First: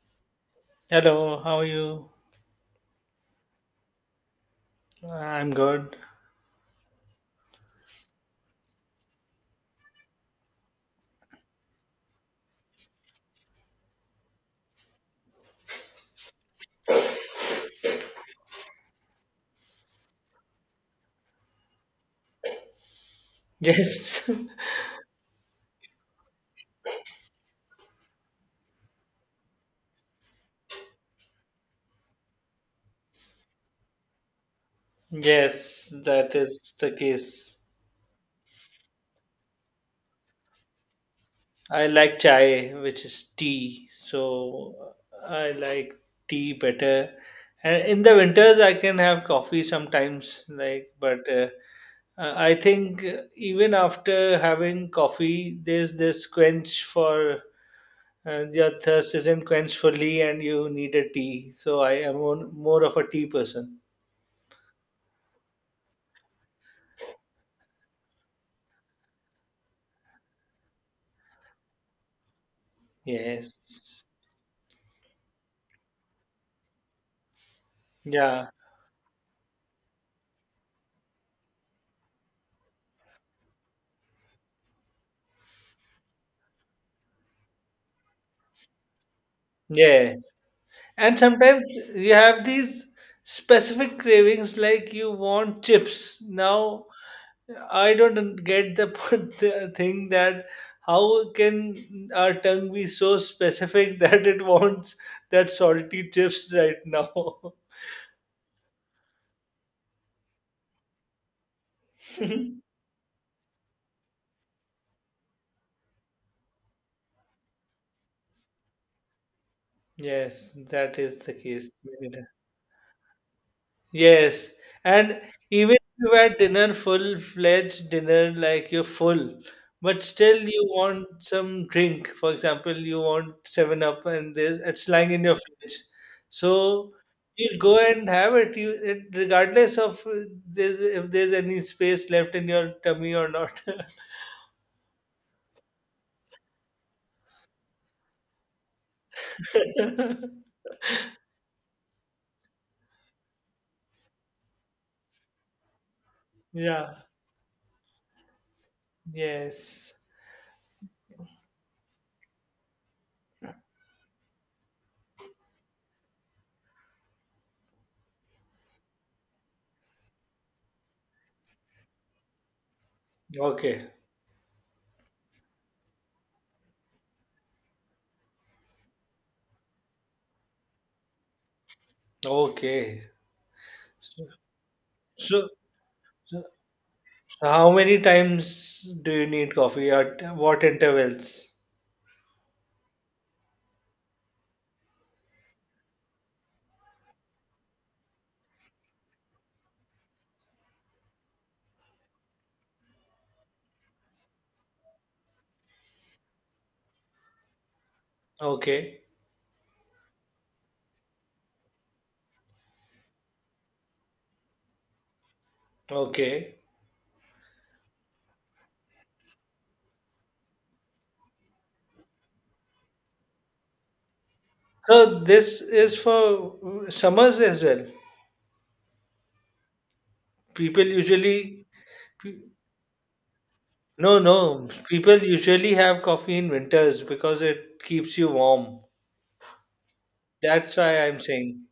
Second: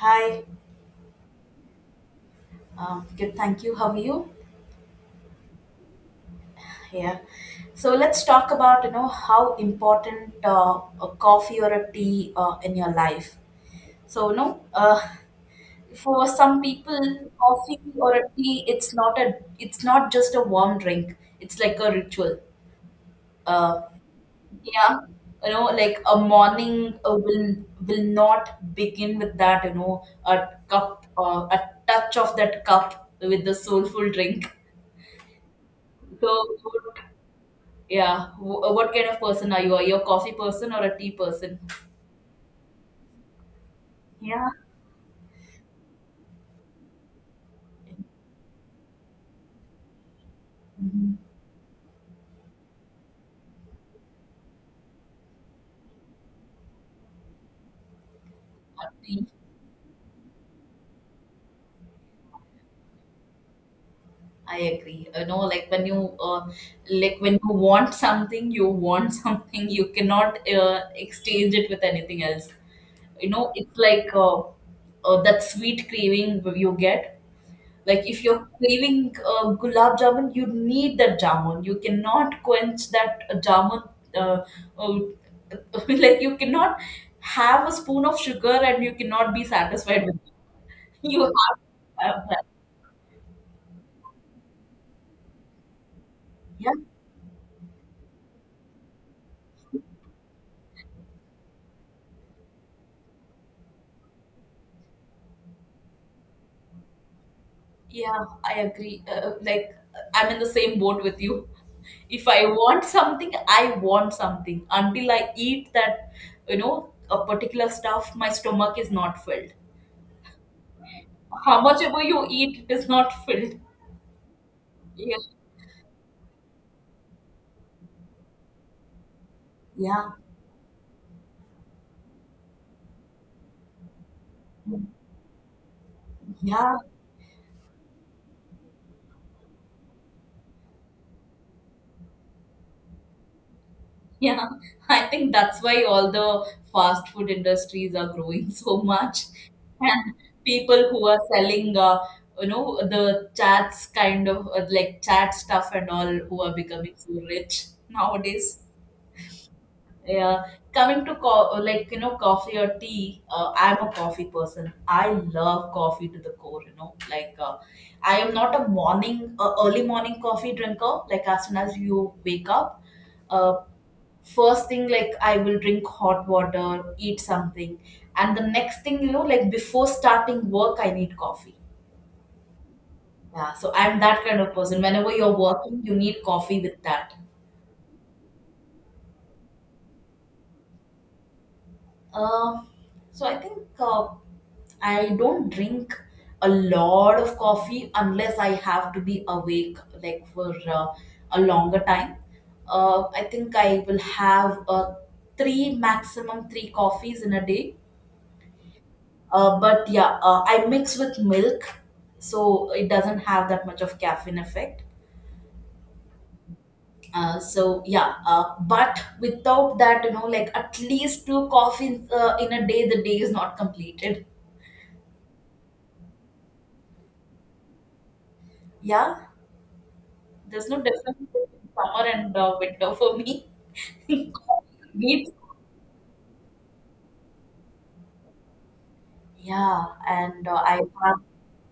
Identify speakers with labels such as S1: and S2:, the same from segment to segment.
S1: Hi,
S2: Hello, how are you?
S1: good. Thank you. How are you?
S2: I'm good.
S1: Yeah. So let's talk about how important a coffee or a tea in your life. So for some people, coffee or a tea, it's not just a warm drink. It's like a ritual. Uh,
S2: Yes,
S1: yeah, like a morning will not begin with that. A cup, a touch of that cup with the soulful drink.
S2: yes, that
S1: So.
S2: is the case.
S1: Yeah. What kind of person are you? Are you a coffee person or a tea person?
S2: I like chai, which is tea,
S1: Yeah.
S2: so I like tea better. And in the winters, I can have coffee sometimes, like,
S1: Mhm.
S2: but I think even after having coffee, there's this quench for your thirst
S1: Tea.
S2: isn't quenched fully, and you need a tea. So I am more of a tea person.
S1: I agree. Like when you like when you want something, you want something. You cannot exchange it with anything else. It's
S2: Yes.
S1: like that sweet craving you get. Like if you're
S2: Yeah.
S1: craving gulab jamun, you need that jamun. You cannot quench that jamun. Uh, uh, like you cannot have a spoon of sugar and you cannot be satisfied with
S2: Yes.
S1: it.
S2: And
S1: You have
S2: sometimes
S1: to
S2: you
S1: have
S2: have
S1: that.
S2: these specific cravings like you want chips.
S1: Yeah,
S2: Now, I don't get the the thing that how can our tongue be so specific that it wants that salty chips right now?
S1: yeah, I agree. Like I'm in the same boat with you. If I want something, I want something. Until I eat that, a particular stuff, my stomach is not filled.
S2: Yes, that is the
S1: How
S2: case.
S1: much ever you eat, it is not filled.
S2: Yes,
S1: Yeah.
S2: and even if you had dinner, full-fledged dinner, like you're full, but
S1: Yeah,
S2: still you want some drink. For example, you want Seven Up, and there's it's lying in your fridge,
S1: yeah,
S2: so you go and have it. You it, regardless of there's if there's any space left in your tummy or not.
S1: yeah. I think that's why all the fast food industries are growing so much, and people who are selling, the chats kind of like chat stuff and all, who are becoming
S2: Yeah.
S1: so rich nowadays.
S2: Yes.
S1: Yeah, coming to like coffee or tea. I'm a coffee person. I love coffee to the core. Like I am not a morning, early morning coffee drinker. Like as soon as you wake up. uh,
S2: Okay.
S1: first thing, like I will drink hot water, eat something. And the next thing you know, like before starting work, I need coffee.
S2: Okay.
S1: Yeah, so I'm that
S2: So,
S1: kind of person. Whenever you're
S2: so,
S1: working, you need
S2: so
S1: coffee with that.
S2: how many times do you need coffee at what intervals?
S1: Um so i think, I don't drink a lot of coffee unless I have to be awake, like for a longer time. I think I will have three, maximum three coffees in a day.
S2: Okay,
S1: But yeah, I mix with milk, so it doesn't have that much of caffeine effect.
S2: okay.
S1: So yeah, but without that, like at least two coffees in a day, the day is not completed.
S2: So this is for summers as well.
S1: Yeah, there's no
S2: People
S1: difference
S2: usually,
S1: between summer and
S2: pe-
S1: winter for me.
S2: no, no,
S1: Coffee
S2: people
S1: Beats.
S2: usually have coffee in winters because it keeps you warm.
S1: Yeah, and I
S2: That's why I'm
S1: have
S2: saying.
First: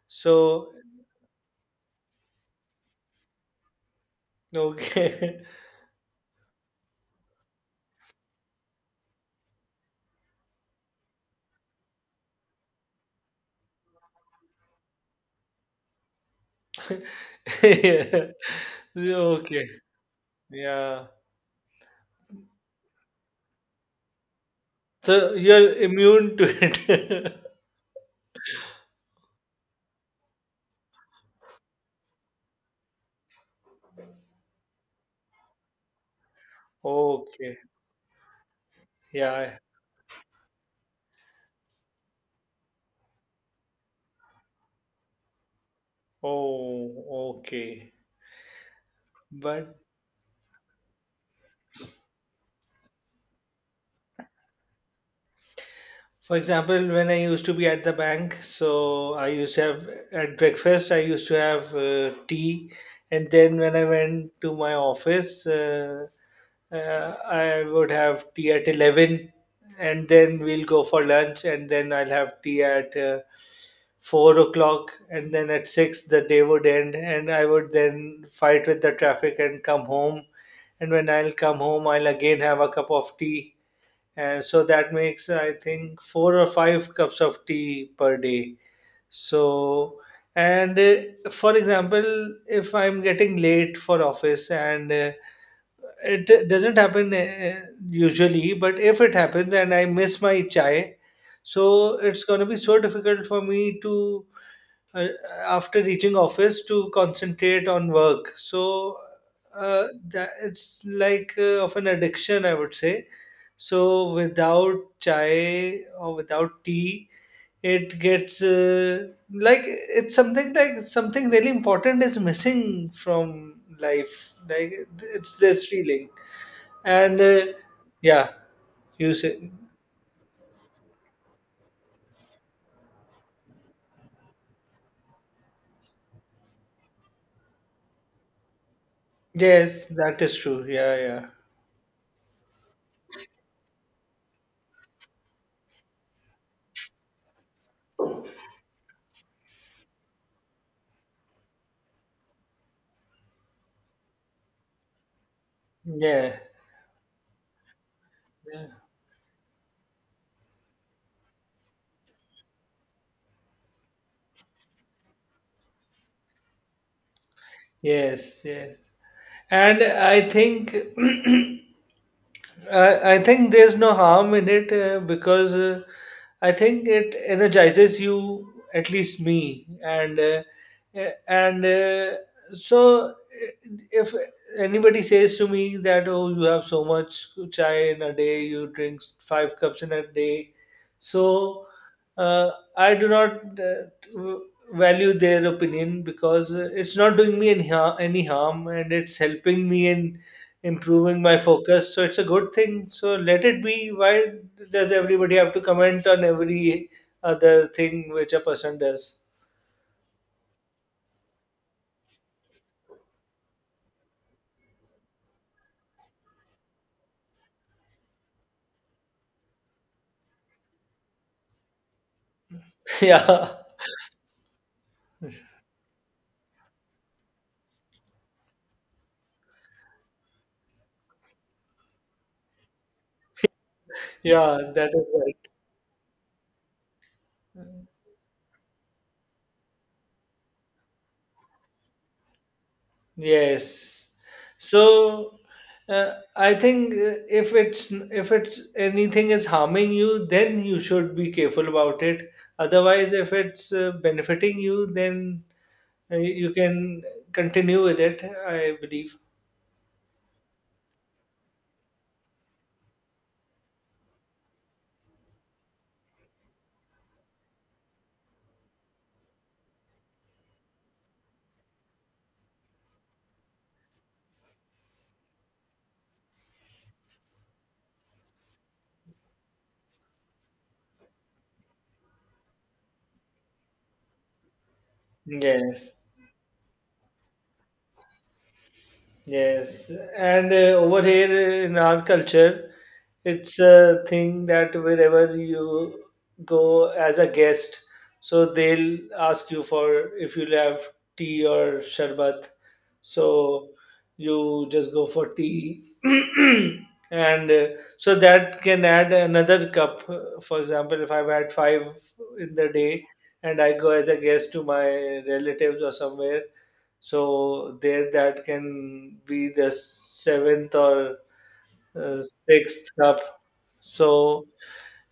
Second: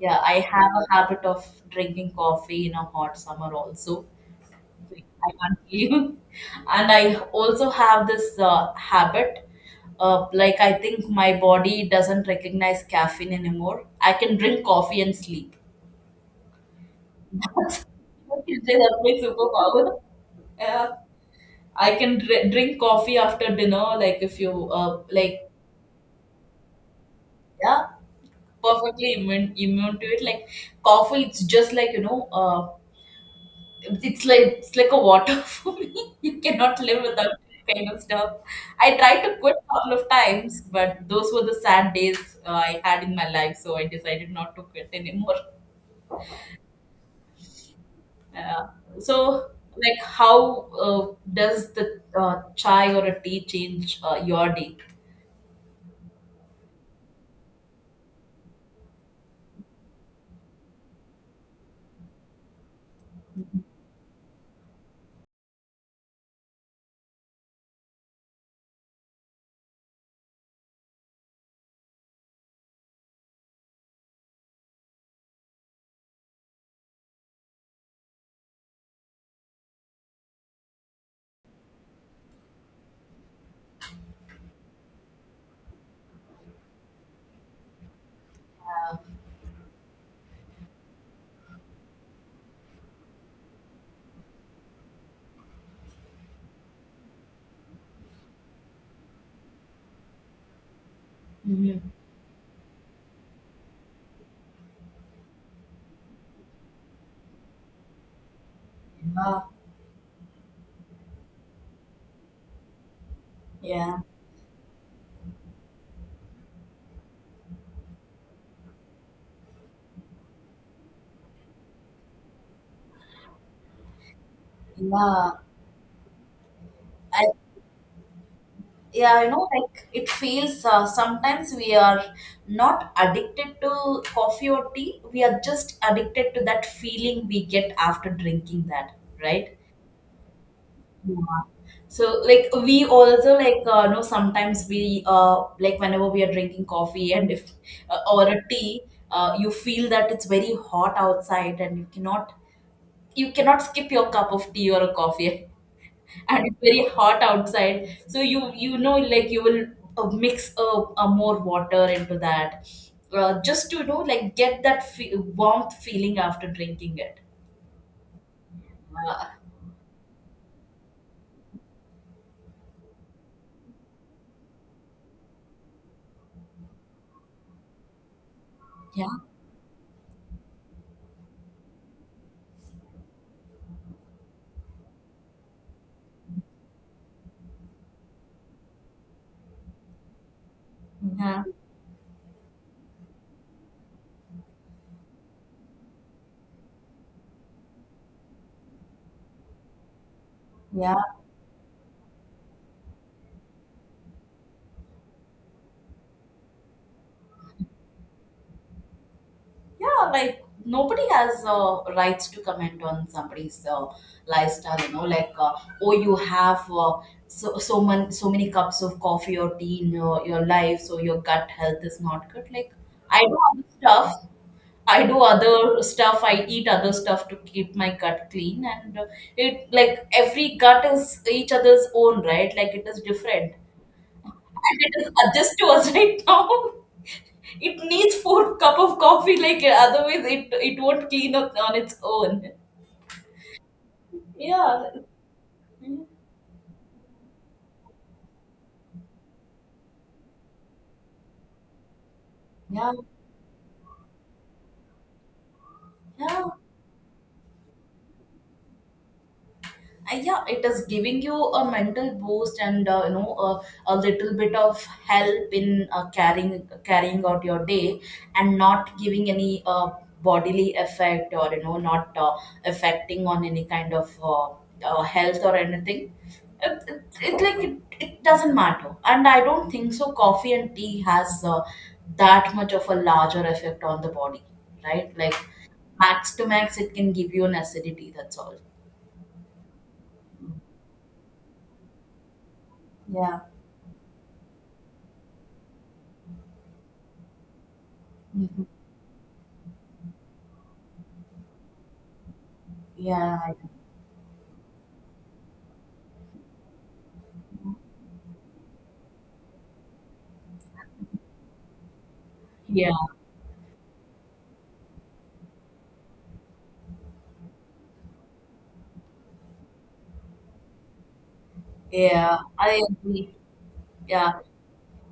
S1: yeah, I
S2: So,
S1: have a habit of drinking coffee in a hot summer also. I
S2: okay.
S1: can't believe. And I also have this habit. Like I think my body doesn't recognize caffeine anymore. I can drink coffee and sleep.
S2: Yeah.
S1: You can say that's my
S2: Okay,
S1: superpower. Yeah,
S2: yeah.
S1: I can drink coffee after dinner. Like if you
S2: So
S1: like
S2: you're immune to it.
S1: Yeah, perfectly immune to it. Like coffee, it's just like. It's like a water for me. You cannot live without
S2: Okay,
S1: this kind of stuff. I tried to quit
S2: yeah.
S1: a couple of times, but those were the sad days I had in my life, so I decided not to quit anymore.
S2: Oh, okay.
S1: Uh, so,
S2: But
S1: like, how does the chai or a tea change your day?
S2: for example, when I used to be at the bank, so I used to have at breakfast, I used to have tea, and then when I went to my office, uh, I would have tea at 11, and then we'll go for lunch, and then I'll have tea at 4 o'clock, and then at 6 the day would end, and I would then fight with the traffic and come home. And when I'll come home, I'll again have a cup of tea so that makes, I think, four or five cups of tea per day. So, and for example, if I'm getting late for office and it doesn't happen usually, but if it happens and I miss my chai,
S1: Mhm.
S2: so it's going to be so difficult for me to uh, after reaching office to concentrate on work. So
S1: Yeah,
S2: that it's like of an addiction, I would say.
S1: yeah,
S2: So without chai or without tea, it gets like it's something like something really important is missing from life. Like
S1: yeah.
S2: it's this feeling, and
S1: I
S2: yeah, you
S1: Yeah,
S2: say
S1: like it feels sometimes we are not addicted to coffee or tea, we are just addicted to that feeling we get after drinking that, right?
S2: yes, that is true. Yeah,
S1: Yeah. So like we also like know sometimes we like whenever we are drinking coffee, and if or a tea you feel that it's very hot outside and you cannot skip your cup of tea or a coffee.
S2: yeah,
S1: And it's very hot outside, so you
S2: yeah.
S1: you know like you will mix a more water into that, just to like get that warmth feeling after drinking it.
S2: Yes, yes.
S1: Uh,
S2: And I think I think there's no harm in it because I think it energizes you, at
S1: yeah,
S2: least me, and uh, eh, and uh, so eh, if anybody says to me that oh you have so much chai in a day, you drink five cups in a day,
S1: yeah,
S2: so uh, I do not w- value their opinion because it's not doing me any harm and it's helping me in
S1: yeah,
S2: improving my focus. So it's a good thing. So let it be. Why does everybody have to comment on every other thing which a person does?
S1: yeah, like nobody has rights to comment on somebody's lifestyle. Oh, you have man, so many cups of coffee or tea in your life, so your gut health is not good, like I know
S2: Yeah,
S1: other stuff. I do other stuff. I eat other stuff to keep my gut clean, and it like every gut is each other's own, right? Like it is different,
S2: yeah,
S1: and
S2: that
S1: it
S2: is
S1: is
S2: right.
S1: adjust to us right now. It needs four cup of coffee, like otherwise it won't clean up on its own.
S2: Yes.
S1: Yeah,
S2: So I think if it's anything is harming you, then you should be careful about it.
S1: yeah,
S2: Otherwise, if it's benefiting you, then you
S1: yeah.
S2: you can continue with it. I believe.
S1: Yeah, it is giving you a mental boost, and a little bit of help in carrying out your day, and not giving any bodily effect, or not affecting on any kind of health or anything. It like it doesn't matter, and I don't think so. Coffee and tea has that much of a larger effect on the body, right? Like
S2: Yes.
S1: max to max, it can give you an acidity. That's all.
S2: Yes, and over here in our culture,
S1: Yeah.
S2: it's a thing that wherever you go as a guest, so they'll ask you for if you'll have tea or sharbat.
S1: Yeah,
S2: So you just go for tea, and so that can add another cup. For example, if I've had five in the
S1: yeah,
S2: day and I go as a guest to my relatives or somewhere so there, that can be the seventh or
S1: yeah. I
S2: sixth cup.
S1: agree. Yeah,
S2: So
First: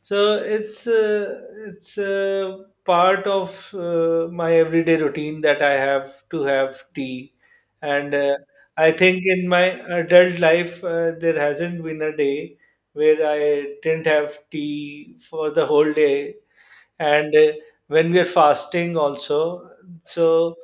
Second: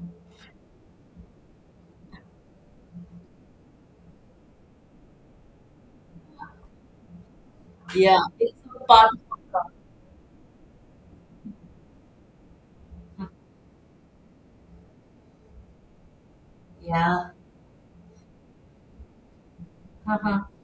S2: so it's it's uh, part of my everyday routine that I have to have tea, and
S1: yeah. It's a
S2: I
S1: part
S2: think
S1: of
S2: in my adult life there hasn't been a day where
S1: problem.
S2: I didn't have tea for the whole day,
S1: Yeah.
S2: and when we are fasting also,
S1: Uh-huh.
S2: so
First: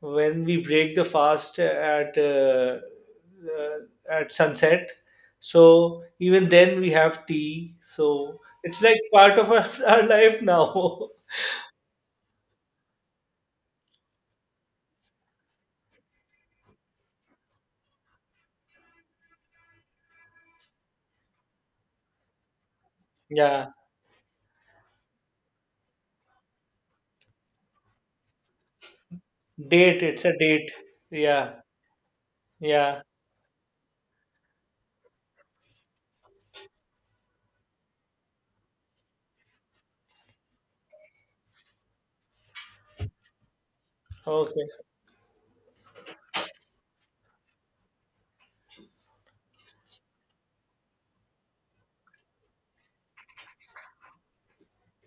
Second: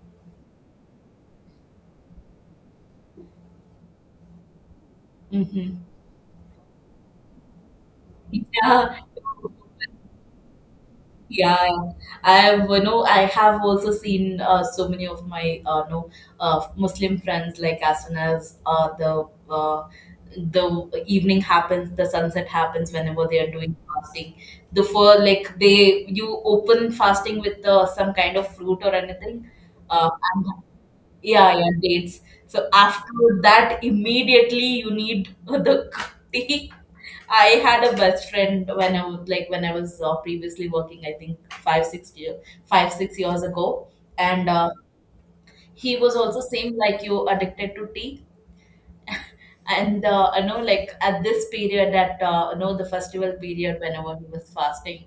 S2: when we break the fast at sunset,
S1: Mm-hmm.
S2: so even then we have tea, so it's
S1: Yeah.
S2: like part of our our life now.
S1: Yeah. I have also seen so many of my Muslim friends, like as soon as the evening happens, the sunset happens whenever they are
S2: Yeah,
S1: doing fasting. The for like they You open fasting with some kind of fruit or anything.
S2: date,
S1: Uh,
S2: it's a date. Yeah.
S1: Yeah, yeah, dates. So
S2: Yeah.
S1: after that, immediately you need the tea. I had a best friend when I was previously working. I think 5-6 years ago, and
S2: Okay.
S1: he was also same like you, addicted to tea. And I know, like at this period, at the festival period whenever he was fasting,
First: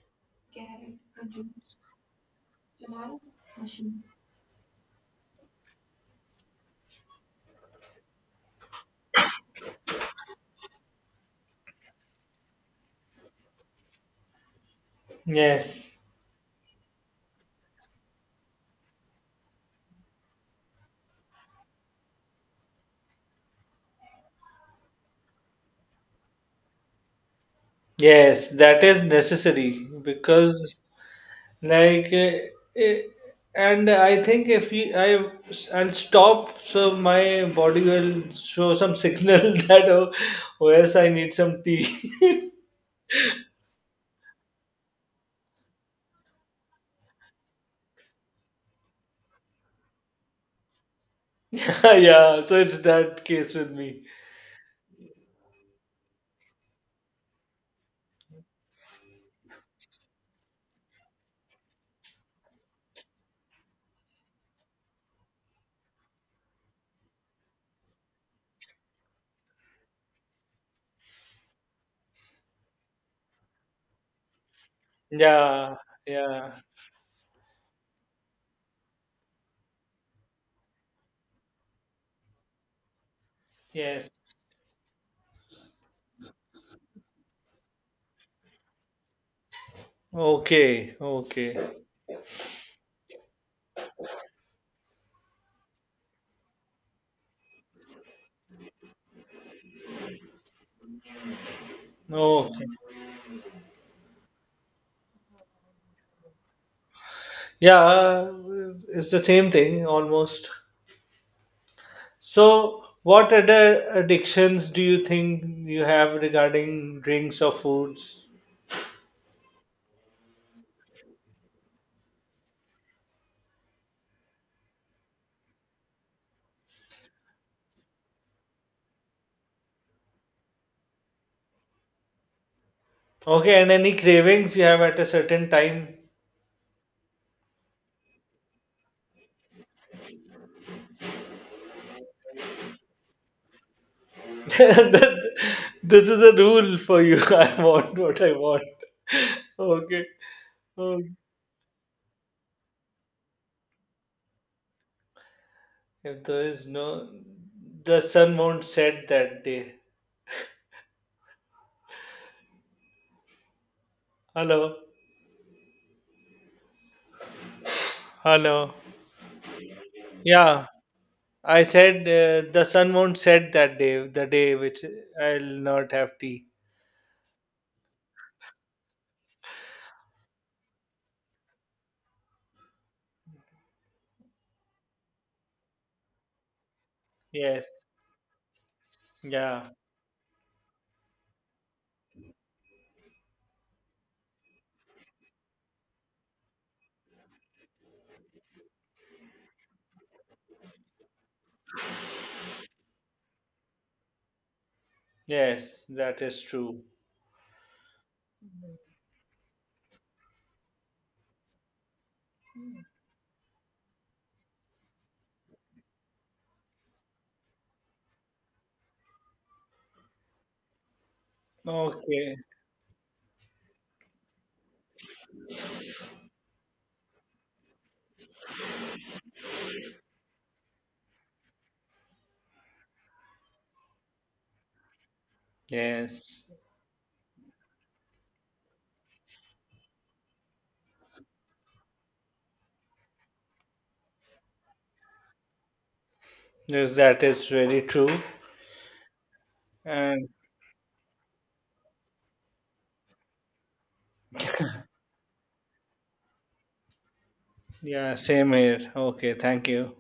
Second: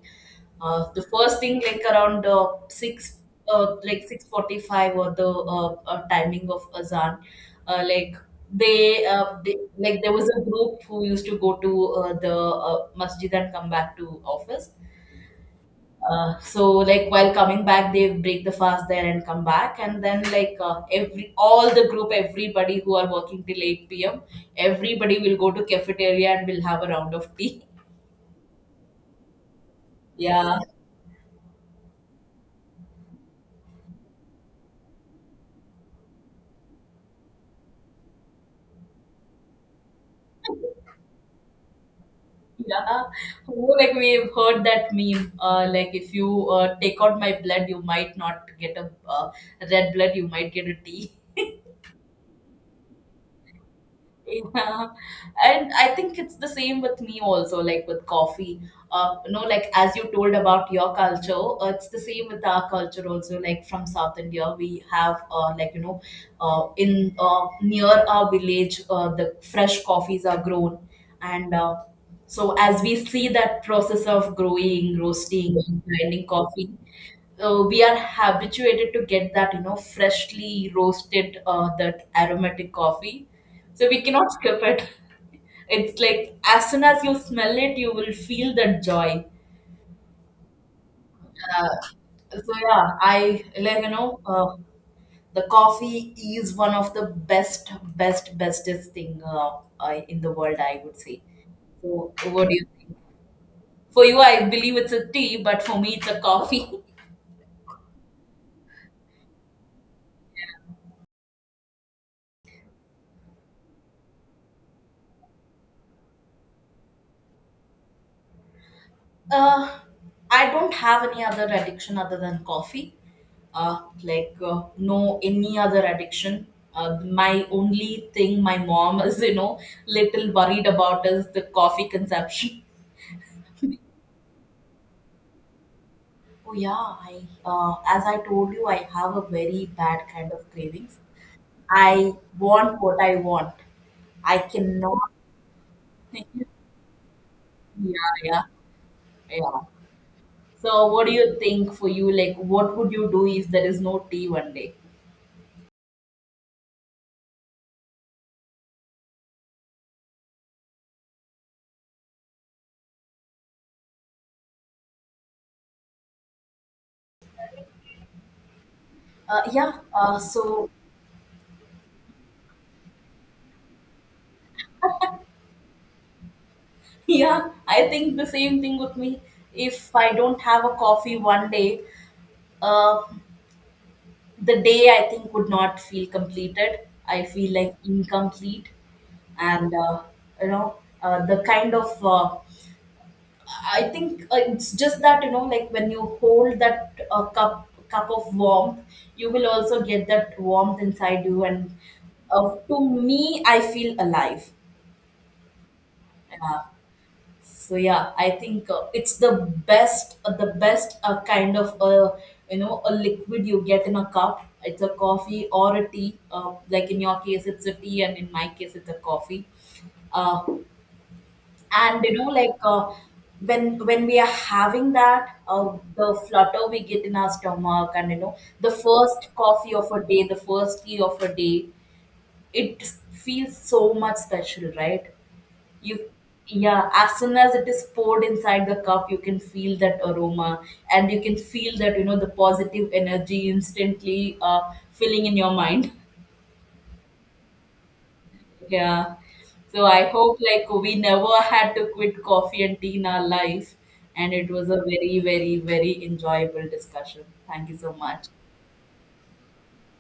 S1: the first thing, like around six, like 6:45, or the timing of azan. Like they like there was a group who used to go to the masjid and come back to office.
S2: Yes,
S1: So like while coming back, they break the fast there and come back, and then like every all the group everybody who are working till 8 p.m., everybody will go to cafeteria and will have a round of tea.
S2: yes, that is necessary
S1: Yeah.
S2: because like eh, and I think if you, I I'll stop, so my body will show some signal that oh, oh yes, I need some tea.
S1: Yeah, who like we've heard that meme. Like if you take out my blood, you might not get a red blood. You might get a T.
S2: Yeah, so it's that case with me.
S1: Yeah. And I think it's the same with me also, like with coffee. Like as you told about your culture, it's the same with our culture also. Like from South India, we have like in near our village, the fresh coffees are grown, and so as we see that process of growing, roasting,
S2: Yeah.
S1: and grinding
S2: Yeah.
S1: coffee, we are habituated to get that freshly roasted that aromatic coffee, so we
S2: Yes.
S1: cannot skip it. It's like as soon as you smell it, you will feel that joy.
S2: Okay, okay.
S1: So yeah, I like you know the coffee is one of the best, bestest thing in the world, I would say. So what do you
S2: Okay.
S1: think? For you, I believe it's a tea, but for me, it's a coffee.
S2: Yeah, it's the same thing almost. So what other addictions do you think you have regarding drinks or foods?
S1: Uh, I don't have any other addiction other than coffee. Like no any other addiction. My only thing my mom is little worried about is the coffee consumption.
S2: Okay, and any cravings you have at a certain time?
S1: Oh yeah, I as I told you, I have a very bad kind of cravings. I want what I want. I cannot.
S2: This is a rule for you. I
S1: Yeah,
S2: want what I
S1: yeah,
S2: want.
S1: yeah.
S2: Okay.
S1: So
S2: Oh,
S1: what do you think for you? Like, what would you do if there is no tea one day?
S2: if there is no, the sun won't set that day. Hello. Hello.
S1: Yeah,
S2: Yeah,
S1: so
S2: I said the sun won't set that day, the day which I'll not have tea.
S1: yeah, I think the same thing with me. If I don't have a coffee one day, uh, the day I think would not feel completed. I feel like
S2: Yes.
S1: incomplete,
S2: Yeah.
S1: and you know, the kind of I think it's just that like when you hold that cup of warmth, you will also get that warmth inside you, and to me, I feel alive.
S2: Yes, that is
S1: Yeah.
S2: true.
S1: So yeah, I think it's the best, kind of a liquid you get in a cup. It's a coffee or a tea, like in your case it's a tea, and in my case it's a coffee. uh, and
S2: Okay.
S1: like when we are having that the flutter we get in our stomach, and the first coffee of a day, the first tea of a day, it feels so much special, right? you
S2: Yes.
S1: Yeah, as soon as it is poured inside the cup, you can feel that aroma, and you can feel that the positive energy instantly filling in your mind.
S2: Yes, that is really true.
S1: Yeah, so I
S2: And
S1: hope like we never had to quit coffee and tea in our life. And it was a very, very, very enjoyable discussion. Thank you so
S2: yeah,
S1: much.
S2: same here. Okay, thank you.